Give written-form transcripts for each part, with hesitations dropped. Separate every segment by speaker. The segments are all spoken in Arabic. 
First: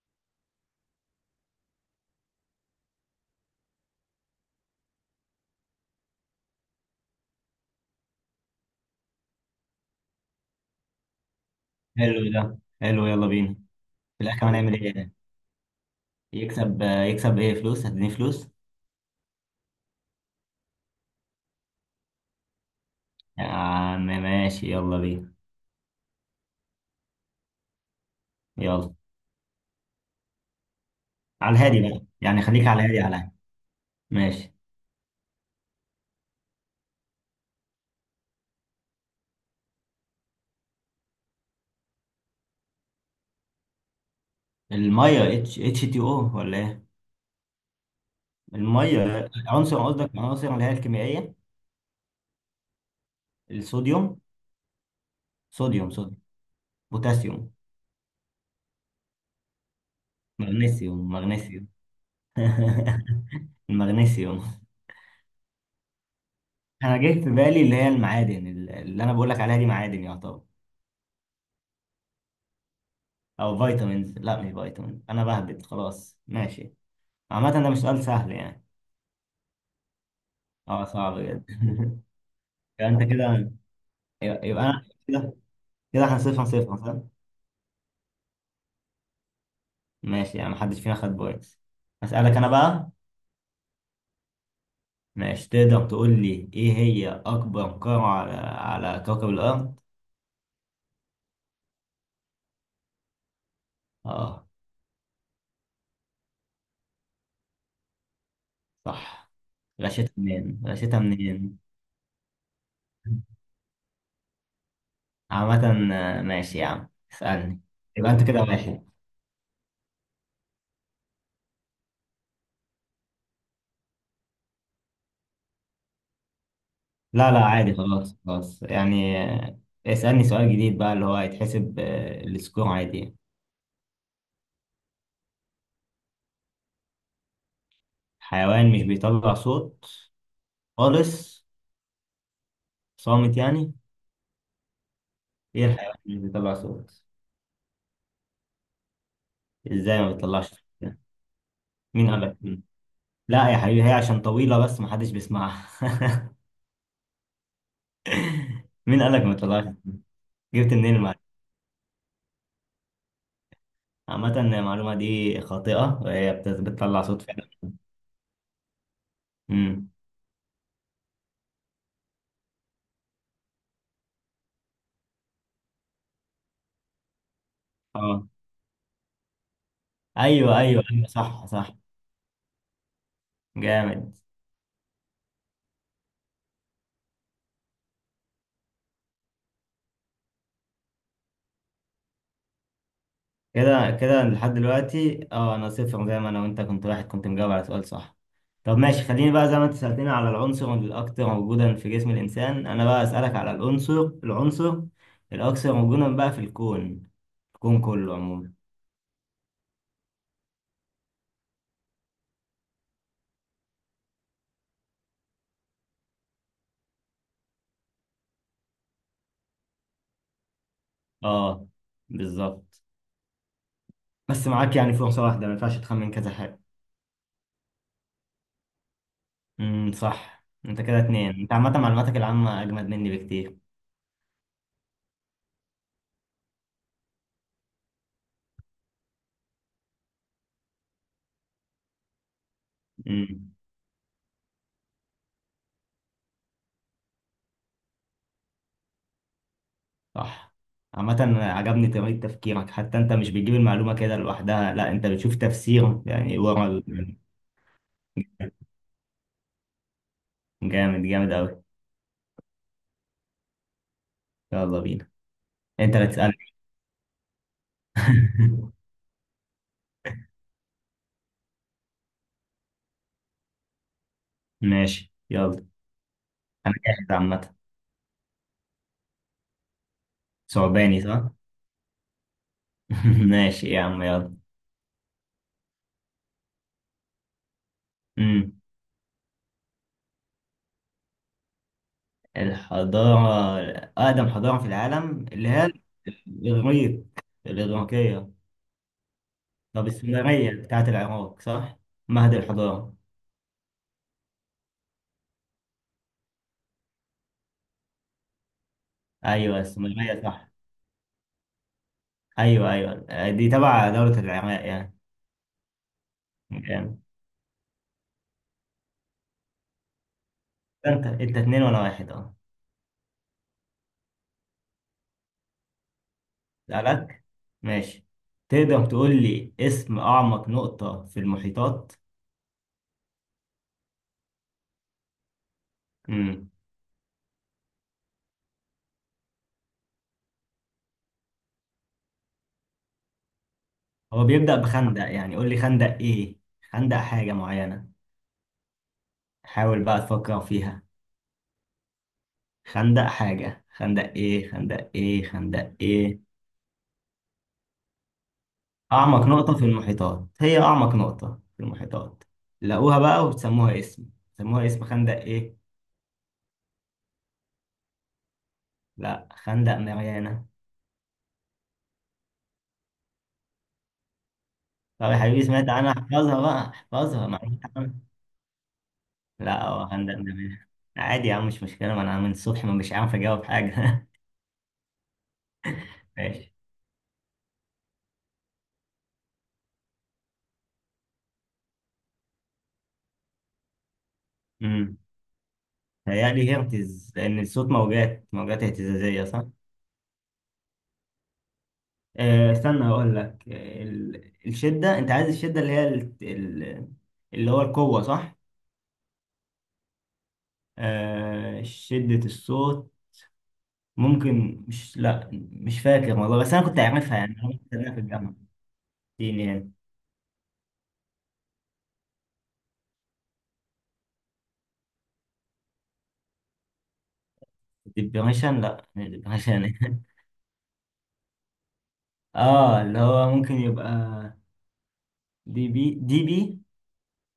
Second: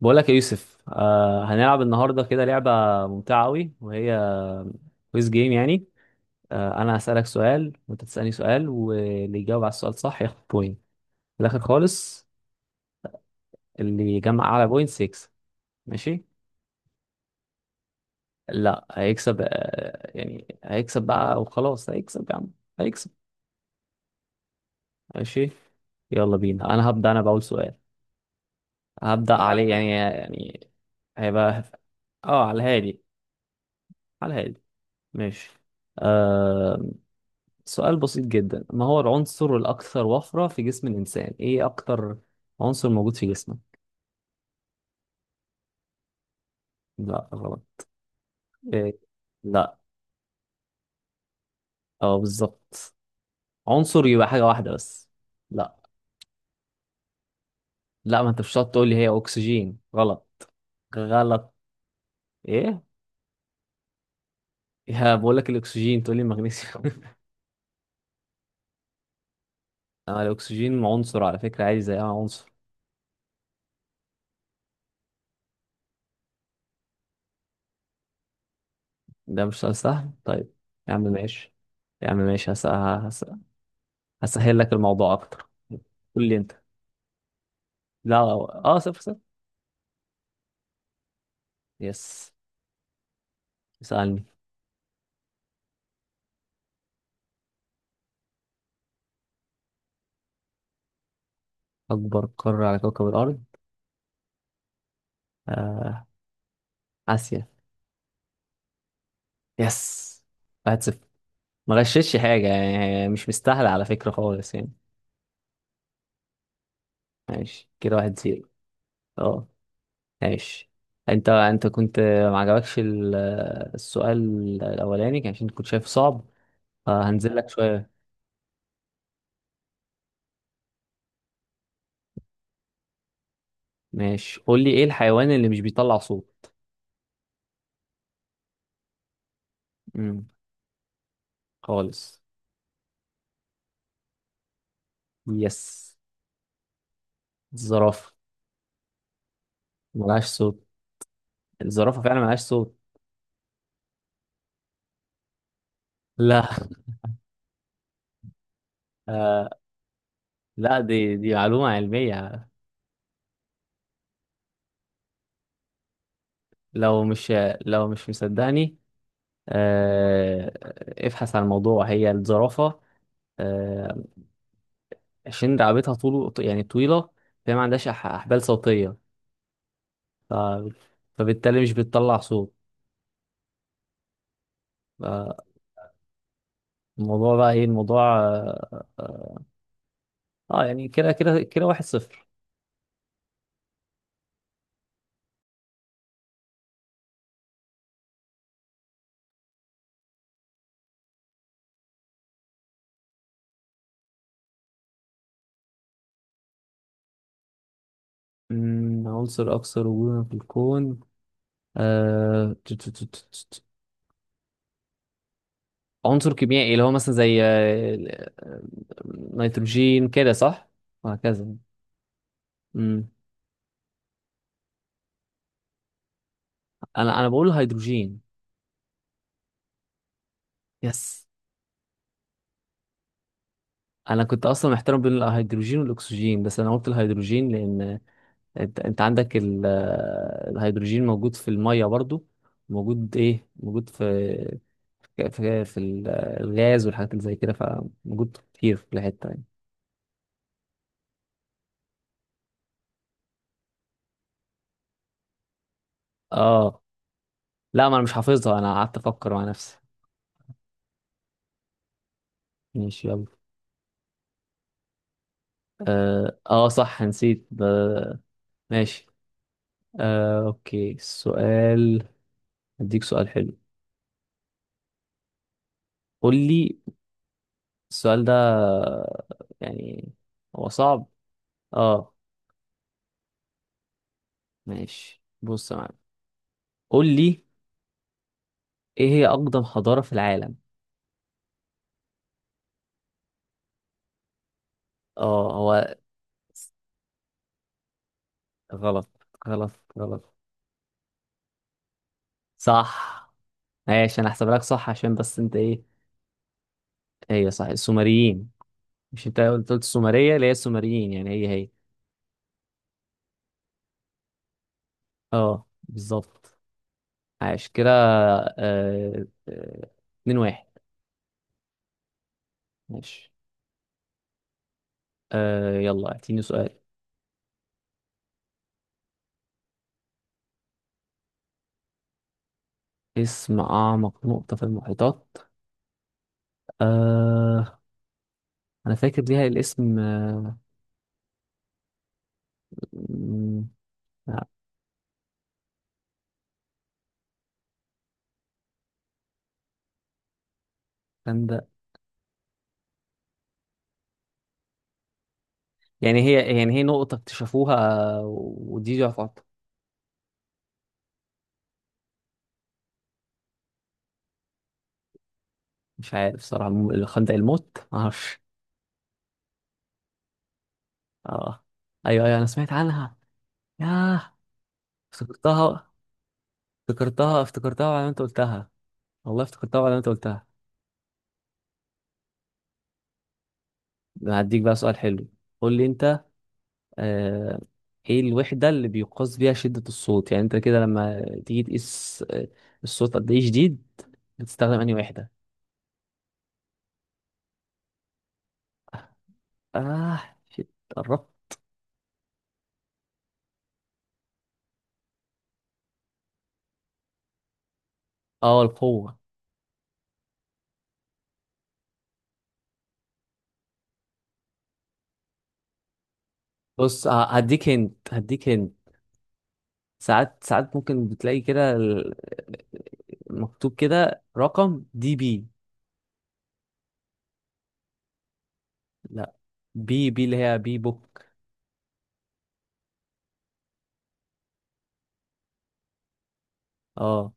Speaker 1: بقولك يا يوسف، هنلعب النهارده كده لعبة ممتعة أوي. وهي كويز جيم يعني. أنا هسألك سؤال وأنت تسألني سؤال، واللي يجاوب على السؤال صح ياخد بوينت في الآخر خالص.
Speaker 2: حلو، ده حلو. يلا بينا.
Speaker 1: اللي
Speaker 2: في
Speaker 1: يجمع
Speaker 2: الاخر
Speaker 1: أعلى
Speaker 2: هنعمل ايه
Speaker 1: بوينت
Speaker 2: يعني؟
Speaker 1: يكسب. ماشي؟
Speaker 2: يكسب ايه، فلوس؟ هتديني فلوس؟
Speaker 1: لا هيكسب، يعني هيكسب بقى، وخلاص هيكسب يا عم، هيكسب.
Speaker 2: يا عم ماشي، يلا بينا.
Speaker 1: ماشي، يلا بينا، أنا هبدأ، أنا بأول سؤال.
Speaker 2: يلا
Speaker 1: هبدأ عليه يعني يعني
Speaker 2: على
Speaker 1: هيبقى.
Speaker 2: الهادي بقى يعني،
Speaker 1: اه، على
Speaker 2: خليك على الهادي
Speaker 1: الهادي
Speaker 2: على الهادي.
Speaker 1: على
Speaker 2: ماشي.
Speaker 1: الهادي. ماشي. آه، سؤال بسيط جدا. ما هو العنصر الأكثر وفرة في جسم الإنسان؟ إيه أكتر عنصر موجود في جسمه؟
Speaker 2: الميه، اتش اتش تي او، ولا ايه؟
Speaker 1: لا، غلط. إيه؟
Speaker 2: الميه
Speaker 1: لا،
Speaker 2: عنصر، قصدك العناصر اللي هي الكيميائيه.
Speaker 1: بالظبط. عنصر
Speaker 2: الصوديوم.
Speaker 1: يبقى حاجة واحدة بس. لا.
Speaker 2: صوديوم، صوديوم، بوتاسيوم،
Speaker 1: لا، ما أنت مش هتقعد تقول لي، هي أكسجين. غلط.
Speaker 2: مغنيسيوم،
Speaker 1: غلط.
Speaker 2: مغنيسيوم.
Speaker 1: إيه؟
Speaker 2: المغنيسيوم.
Speaker 1: يا بقول لك الأكسجين، تقول لي المغنيسيوم.
Speaker 2: انا جه في بالي اللي هي المعادن، اللي انا بقول لك عليها دي معادن يعتبر.
Speaker 1: الأكسجين عنصر على فكرة، عادي زي أي عنصر.
Speaker 2: او فيتامينز، لا مش فيتامين، انا بهبد خلاص. ماشي. عامة ده مش سؤال سهل يعني.
Speaker 1: ده مش سؤال سهل، طيب.
Speaker 2: اه،
Speaker 1: يا عم
Speaker 2: صعب جدا.
Speaker 1: ماشي. يا عم ماشي.
Speaker 2: يبقى انت كده. يبقى
Speaker 1: هسهل
Speaker 2: يبقى
Speaker 1: لك
Speaker 2: انا
Speaker 1: الموضوع
Speaker 2: كده،
Speaker 1: أكتر.
Speaker 2: كده احنا
Speaker 1: قول لي
Speaker 2: صفر
Speaker 1: أنت.
Speaker 2: صفر صح؟
Speaker 1: لا، أه آه، صفر صفر.
Speaker 2: ماشي، يعني محدش فينا خد بوينتس.
Speaker 1: يس.
Speaker 2: اسألك انا بقى.
Speaker 1: اسألني.
Speaker 2: ماشي، تقدر تقول لي ايه هي اكبر قارة على على كوكب الارض؟
Speaker 1: أكبر قارة على كوكب الأرض؟
Speaker 2: اه
Speaker 1: آه. آسيا.
Speaker 2: صح. غشيتها
Speaker 1: يس.
Speaker 2: منين؟
Speaker 1: واحد صفر.
Speaker 2: غشيتها منين؟
Speaker 1: ما غششش حاجة يعني، مش مستاهلة على فكرة خالص يعني.
Speaker 2: عامة ماشي يا عم اسألني.
Speaker 1: ماشي كده،
Speaker 2: يبقى
Speaker 1: واحد
Speaker 2: انت كده
Speaker 1: زيرو.
Speaker 2: 1.
Speaker 1: اه. ماشي. انت كنت ما عجبكش السؤال الأولاني، كان عشان كنت شايف صعب،
Speaker 2: لا
Speaker 1: فهنزل
Speaker 2: لا
Speaker 1: لك
Speaker 2: عادي،
Speaker 1: شوية.
Speaker 2: خلاص خلاص يعني. اسألني سؤال جديد بقى، اللي هو هيتحسب السكور عادي يعني.
Speaker 1: ماشي، قول لي، ايه الحيوان اللي مش بيطلع صوت؟
Speaker 2: حيوان مش بيطلع صوت
Speaker 1: امم.
Speaker 2: خالص،
Speaker 1: خالص.
Speaker 2: صامت يعني.
Speaker 1: يس.
Speaker 2: ايه الحيوان اللي مش بيطلع صوت؟
Speaker 1: الزرافة.
Speaker 2: ازاي ما
Speaker 1: ملهاش
Speaker 2: بيطلعش صوت
Speaker 1: صوت.
Speaker 2: يعني؟
Speaker 1: الزرافة
Speaker 2: مين
Speaker 1: فعلا
Speaker 2: قالك؟
Speaker 1: ملهاش
Speaker 2: مين؟
Speaker 1: صوت.
Speaker 2: لا يا حبيبي، هي عشان طويلة بس محدش بيسمعها.
Speaker 1: لا.
Speaker 2: مين قالك ما
Speaker 1: آه.
Speaker 2: بيطلعش صوت؟ جبت
Speaker 1: لا،
Speaker 2: منين
Speaker 1: دي
Speaker 2: المعلومة؟
Speaker 1: دي معلومة علمية.
Speaker 2: عامة المعلومة دي خاطئة، وهي بتطلع
Speaker 1: لو
Speaker 2: صوت
Speaker 1: مش
Speaker 2: فعلا.
Speaker 1: لو مش مصدقني،
Speaker 2: امم،
Speaker 1: آه، ابحث عن الموضوع. هي الزرافة، آه، عشان رقبتها طول، يعني طويلة، فهي ما عندهاش
Speaker 2: اه.
Speaker 1: أحبال صوتية. ف-
Speaker 2: ايوه ايوه ايوه، صح
Speaker 1: فبالتالي مش
Speaker 2: صح.
Speaker 1: بتطلع صوت.
Speaker 2: جامد.
Speaker 1: آه، الموضوع بقى ايه الموضوع. يعني كده كده كده، واحد صفر.
Speaker 2: كده كده لحد دلوقتي، اه، انا صفر، زي ما انا وانت كنت واحد، كنت مجاوب على سؤال صح. طب ماشي، خليني بقى زي ما انت سألتني على العنصر الأكثر وجودا في جسم الإنسان، أنا بقى أسألك على العنصر الأكثر وجودا بقى في الكون. الكون كله عموما.
Speaker 1: عنصر أكثر وجودا في الكون. آه، ت- ت- ت- ت- ت- عنصر كيميائي، اللي هو مثلا زي آه، نيتروجين كده، صح؟ وهكذا.
Speaker 2: اه بالظبط. بس معاك يعني فرصة واحدة، ما ينفعش تخمن كذا حاجة.
Speaker 1: انا بقول الهيدروجين.
Speaker 2: صح، انت كده
Speaker 1: يس.
Speaker 2: 2. انت عامة معلوماتك العامة أجمد مني بكتير.
Speaker 1: انا كنت اصلا محتار بين الهيدروجين والاكسجين، بس انا قلت الهيدروجين لان انت عندك الهيدروجين موجود في الميه برضو، موجود ايه،
Speaker 2: امم
Speaker 1: موجود في الغاز والحاجات اللي زي كده، فموجود كتير في كل حته يعني.
Speaker 2: صح. عامة عجبني طريقة تفكيرك، حتى انت مش بتجيب المعلومة كده لوحدها، لا انت بتشوف تفسير يعني ورا
Speaker 1: اه، لا، ما انا مش حافظها، انا قعدت افكر مع نفسي.
Speaker 2: جامد، جامد اوي.
Speaker 1: ماشي يلا.
Speaker 2: يلا بينا. انت اللي تسألني.
Speaker 1: صح، نسيت ماشي. اوكي، السؤال. اديك سؤال حلو.
Speaker 2: ماشي يلا،
Speaker 1: قول
Speaker 2: انا
Speaker 1: لي.
Speaker 2: جاهز عامة.
Speaker 1: السؤال ده يعني، هو
Speaker 2: ثعباني
Speaker 1: صعب.
Speaker 2: صح؟
Speaker 1: اه
Speaker 2: ماشي يا عم يلا.
Speaker 1: ماشي، بص يا معلم. قول لي
Speaker 2: امم،
Speaker 1: ايه هي اقدم حضارة في العالم.
Speaker 2: الحضارة. أقدم حضارة في العالم اللي
Speaker 1: اه
Speaker 2: هي
Speaker 1: هو
Speaker 2: الإغريق، الإغريقية.
Speaker 1: غلط. غلط.
Speaker 2: طب
Speaker 1: غلط.
Speaker 2: السومرية بتاعت العراق صح؟ مهد الحضارة.
Speaker 1: صح. ماشي، انا هحسب لك صح، عشان بس انت ايه، هي صح السومريين. مش انت
Speaker 2: أيوه
Speaker 1: قلت
Speaker 2: السومرية
Speaker 1: السومرية اللي
Speaker 2: صح.
Speaker 1: هي السومريين، يعني هي هي.
Speaker 2: أيوه أيوه، دي تبع دولة العراق يعني.
Speaker 1: اه بالظبط.
Speaker 2: جامد.
Speaker 1: عاش كده. آه، آه، اتنين واحد.
Speaker 2: انت انت 2-1، اه.
Speaker 1: ماشي. يلا اعطيني سؤال.
Speaker 2: سألك. ماشي، تقدر تقول لي اسم أعمق نقطة في المحيطات؟
Speaker 1: اسم اعمق نقطة في المحيطات.
Speaker 2: امم،
Speaker 1: آه، انا فاكر ليها الاسم. م-
Speaker 2: هو
Speaker 1: آه،
Speaker 2: بيبدأ بخندق، يعني قول لي خندق ايه؟ خندق حاجة معينة، حاول بقى تفكر فيها.
Speaker 1: كان ده،
Speaker 2: خندق حاجة، خندق ايه؟ خندق ايه؟ خندق ايه؟
Speaker 1: يعني هي نقطة اكتشفوها، آه، ودي
Speaker 2: أعمق
Speaker 1: جعفر.
Speaker 2: نقطة في المحيطات، هي أعمق نقطة في المحيطات لقوها بقى وبتسموها اسم، سموها اسم خندق ايه؟
Speaker 1: مش عارف صراحة، خندق الموت، معرفش.
Speaker 2: لا، خندق ماريانا.
Speaker 1: اه ايوه، ايوه، انا سمعت عنها. ياه،
Speaker 2: طب يا حبيبي سمعت
Speaker 1: افتكرتها،
Speaker 2: عنها، احفظها بقى، احفظها
Speaker 1: افتكرتها
Speaker 2: معلومات.
Speaker 1: افتكرتها، وعلى ما انت قلتها. والله
Speaker 2: لا
Speaker 1: افتكرتها
Speaker 2: هو
Speaker 1: وعلى ما انت
Speaker 2: هندق ده.
Speaker 1: قلتها.
Speaker 2: عادي يا عم مش مشكلة، ما أنا من الصبح ما مش عارف أجاوب حاجة.
Speaker 1: أنا هديك بقى سؤال حلو، قول لي انت.
Speaker 2: ماشي.
Speaker 1: آه، ايه الوحدة اللي بيقاس بيها شدة الصوت؟ يعني انت كده لما تيجي تقيس الصوت قد ايه شديد، بتستخدم انهي
Speaker 2: امم،
Speaker 1: وحدة؟
Speaker 2: هيقلي هرتز، لأن الصوت موجات، موجات اهتزازية صح؟
Speaker 1: اه شيت، قربت.
Speaker 2: أه استنى هقول لك، آه، ال- الشدة أنت عايز الشدة اللي هي اللي هو القوة صح؟
Speaker 1: اه، القوة.
Speaker 2: أه شدة الصوت. ممكن، مش، لا مش فاكر والله، بس أنا كنت
Speaker 1: بص
Speaker 2: عارفها يعني، أنا
Speaker 1: هديك
Speaker 2: كنت أدرسها
Speaker 1: هنت،
Speaker 2: في الجامعة.
Speaker 1: هديك هنت.
Speaker 2: اديني يعني.
Speaker 1: ساعات ساعات ممكن بتلاقي كده مكتوب كده، رقم دي بي.
Speaker 2: ديبريشن. لا مش
Speaker 1: لا،
Speaker 2: ديبريشن.
Speaker 1: بي بي، اللي هي بي بوك.
Speaker 2: اه اللي هو ممكن يبقى دي بي، دي بي.
Speaker 1: اه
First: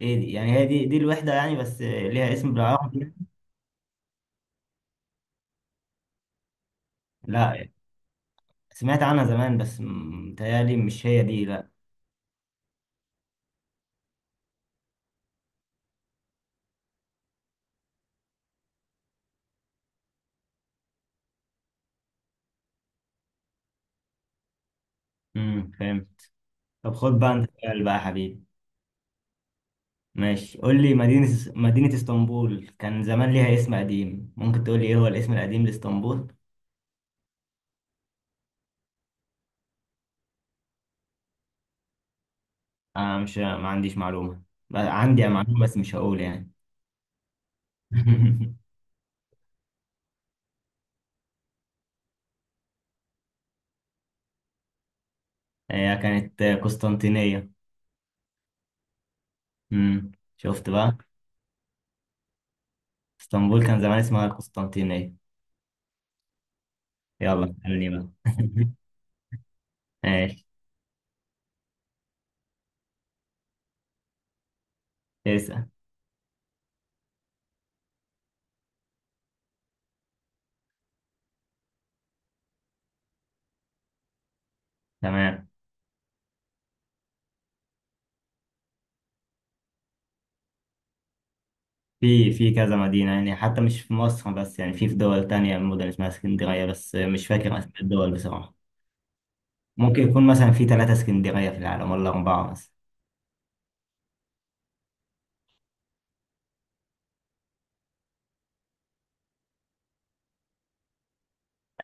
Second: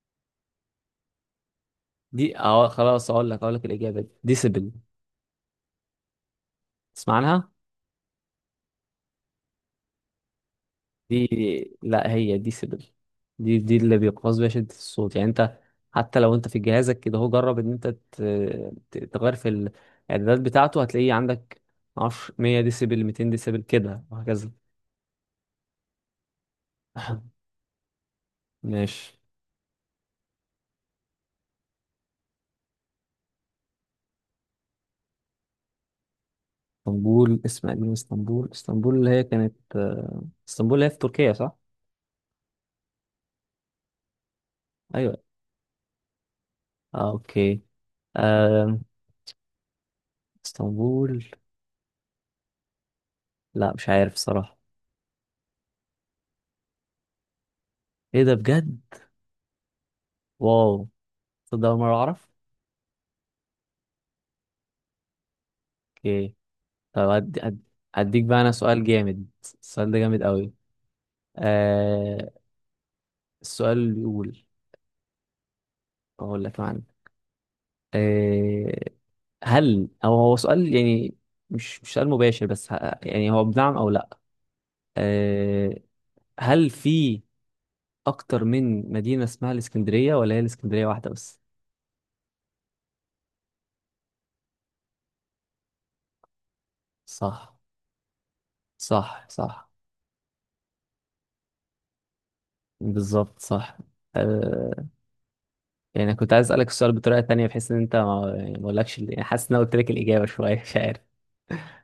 Speaker 2: ايه دي يعني؟ هي دي الوحدة يعني، بس ليها
Speaker 1: دي.
Speaker 2: اسم
Speaker 1: اه
Speaker 2: بالعربي
Speaker 1: خلاص،
Speaker 2: كده؟
Speaker 1: اقول لك، الإجابة دي ديسبل، تسمع عنها؟
Speaker 2: لا، سمعت عنها زمان بس متهيألي مش هي
Speaker 1: دي،
Speaker 2: دي، لا.
Speaker 1: لا، هي ديسبل. دي اللي بيقاس بيها شدة الصوت، يعني انت حتى لو انت في جهازك كده، هو جرب ان انت تغير في الاعدادات بتاعته، هتلاقيه عندك، معرفش، 100 ديسبل، 200 ديسبل، كده وهكذا.
Speaker 2: فاهم. طب خد بقى انت سؤال بقى يا حبيبي.
Speaker 1: ماشي.
Speaker 2: ماشي قول لي، مدينة، مدينة اسطنبول كان زمان ليها اسم قديم، ممكن تقول لي ايه هو الاسم القديم لاسطنبول؟
Speaker 1: اسطنبول اسم قديم. اسطنبول. اللي هي كانت آه، اسطنبول اللي هي في تركيا صح؟
Speaker 2: آه مش ما عنديش معلومة، بقى
Speaker 1: ايوه.
Speaker 2: عندي معلومة بس مش هقول يعني.
Speaker 1: اوكي. آه. اسطنبول. لا، مش عارف صراحة.
Speaker 2: هي كانت قسطنطينية.
Speaker 1: ايه ده بجد؟
Speaker 2: امم، شفت
Speaker 1: واو.
Speaker 2: بقى،
Speaker 1: تصدق أول مرة أعرف؟
Speaker 2: اسطنبول كان زمان اسمها القسطنطينية.
Speaker 1: اوكي. طب أدي،
Speaker 2: يلا
Speaker 1: أدي،
Speaker 2: اسألني بقى.
Speaker 1: أديك بقى أنا سؤال جامد. السؤال ده جامد
Speaker 2: ماشي،
Speaker 1: قوي. آه. السؤال بيقول،
Speaker 2: اسأل.
Speaker 1: أقول لك معنى. آه. هل أو هو سؤال يعني، مش سؤال مباشر، بس يعني هو بنعم أو لأ.
Speaker 2: تمام،
Speaker 1: آه. هل في اكتر من مدينة اسمها الاسكندرية، ولا هي الاسكندرية واحدة بس؟
Speaker 2: في كذا مدينة يعني، حتى مش في مصر بس، يعني في دول تانية مدن اسمها اسكندرية، بس مش
Speaker 1: صح،
Speaker 2: فاكر أسماء الدول بصراحة.
Speaker 1: صح، صح.
Speaker 2: ممكن يكون مثلا في 3 اسكندرية في العالم ولا 4 مثلا.
Speaker 1: بالظبط صح. أه، يعني أنا كنت عايز اسألك السؤال بطريقة تانية، بحيث ان انت ما يعني، ما اقولكش يعني حاسس ان انا قلت لك الإجابة شوية. مش عارف.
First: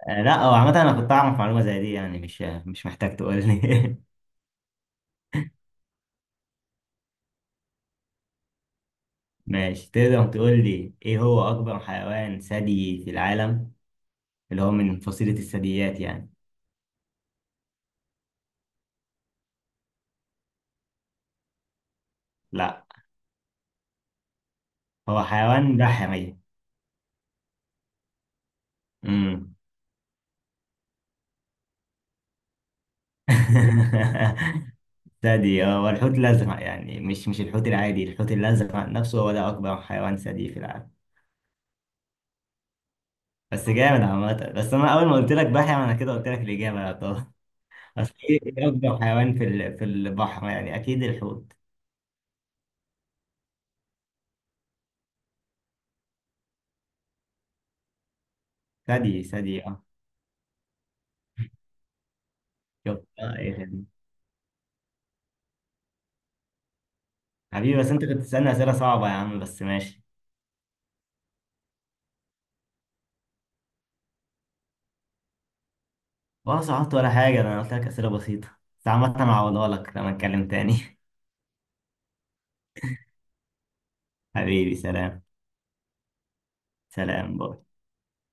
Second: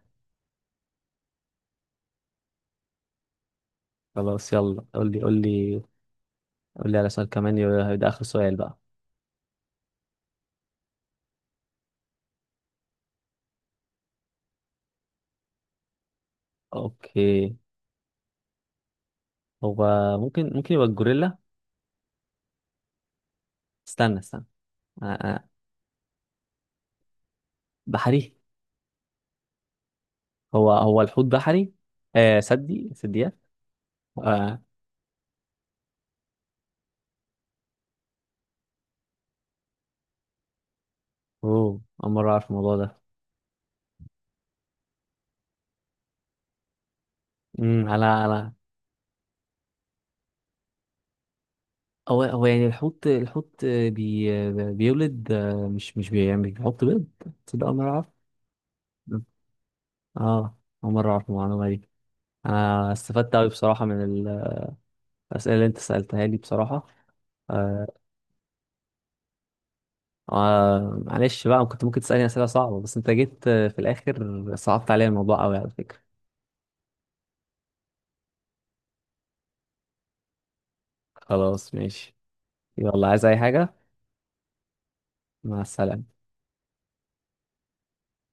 Speaker 2: لا هو عامة أنا كنت أعرف معلومة زي دي يعني، مش محتاج تقول لي.
Speaker 1: خلاص يلا، قول لي، قول لي، قول لي على سؤال كمان. ده آخر سؤال بقى.
Speaker 2: ماشي، تقدر تقول لي إيه هو أكبر حيوان ثدي في العالم، اللي هو من فصيلة الثدييات يعني؟
Speaker 1: اوكي. هو، ممكن، ممكن يبقى الجوريلا.
Speaker 2: لا.
Speaker 1: استنى استنى. أه.
Speaker 2: هو
Speaker 1: أه.
Speaker 2: حيوان بحري.
Speaker 1: بحري.
Speaker 2: امم.
Speaker 1: هو هو الحوت بحري. سدي، سديات. آه.
Speaker 2: ثدي اه، والحوت الازرق يعني، مش الحوت العادي، الحوت الازرق نفسه هو ده اكبر حيوان ثدي في العالم.
Speaker 1: اوه، اول مرة اعرف الموضوع ده.
Speaker 2: بس جامد عامة، بس انا اول ما قلت لك بحر انا كده قلت لك الاجابه يا طه.
Speaker 1: امم، على
Speaker 2: اصل ايه،
Speaker 1: على
Speaker 2: إيه اكبر حيوان في البحر يعني، اكيد الحوت.
Speaker 1: هو، هو يعني الحوت، بيولد، مش بيعمل، بيحط بيض. تصدق أول مرة أعرف.
Speaker 2: ثدي، ثدي اه.
Speaker 1: اه، أول مرة أعرف المعلومة دي. أنا
Speaker 2: شفت
Speaker 1: استفدت
Speaker 2: اه،
Speaker 1: أوي
Speaker 2: ايه
Speaker 1: بصراحة
Speaker 2: خدمة.
Speaker 1: من الأسئلة اللي أنت سألتها لي بصراحة.
Speaker 2: حبيبي بس
Speaker 1: آه.
Speaker 2: انت كنت بتسالني اسئله صعبه يا عم، بس ماشي.
Speaker 1: معلش بقى، كنت ممكن تسألني أسئلة صعبة، بس أنت جيت في الآخر صعبت عليا الموضوع أوي على فكرة.
Speaker 2: ولا صعبت ولا حاجه، ده انا قلت لك اسئله بسيطه، بس عامة انا هعوضها لك لما نتكلم تاني.
Speaker 1: خلاص ماشي. يلا عايز أي حاجة؟
Speaker 2: حبيبي سلام.
Speaker 1: مع السلامة.
Speaker 2: سلام، باي.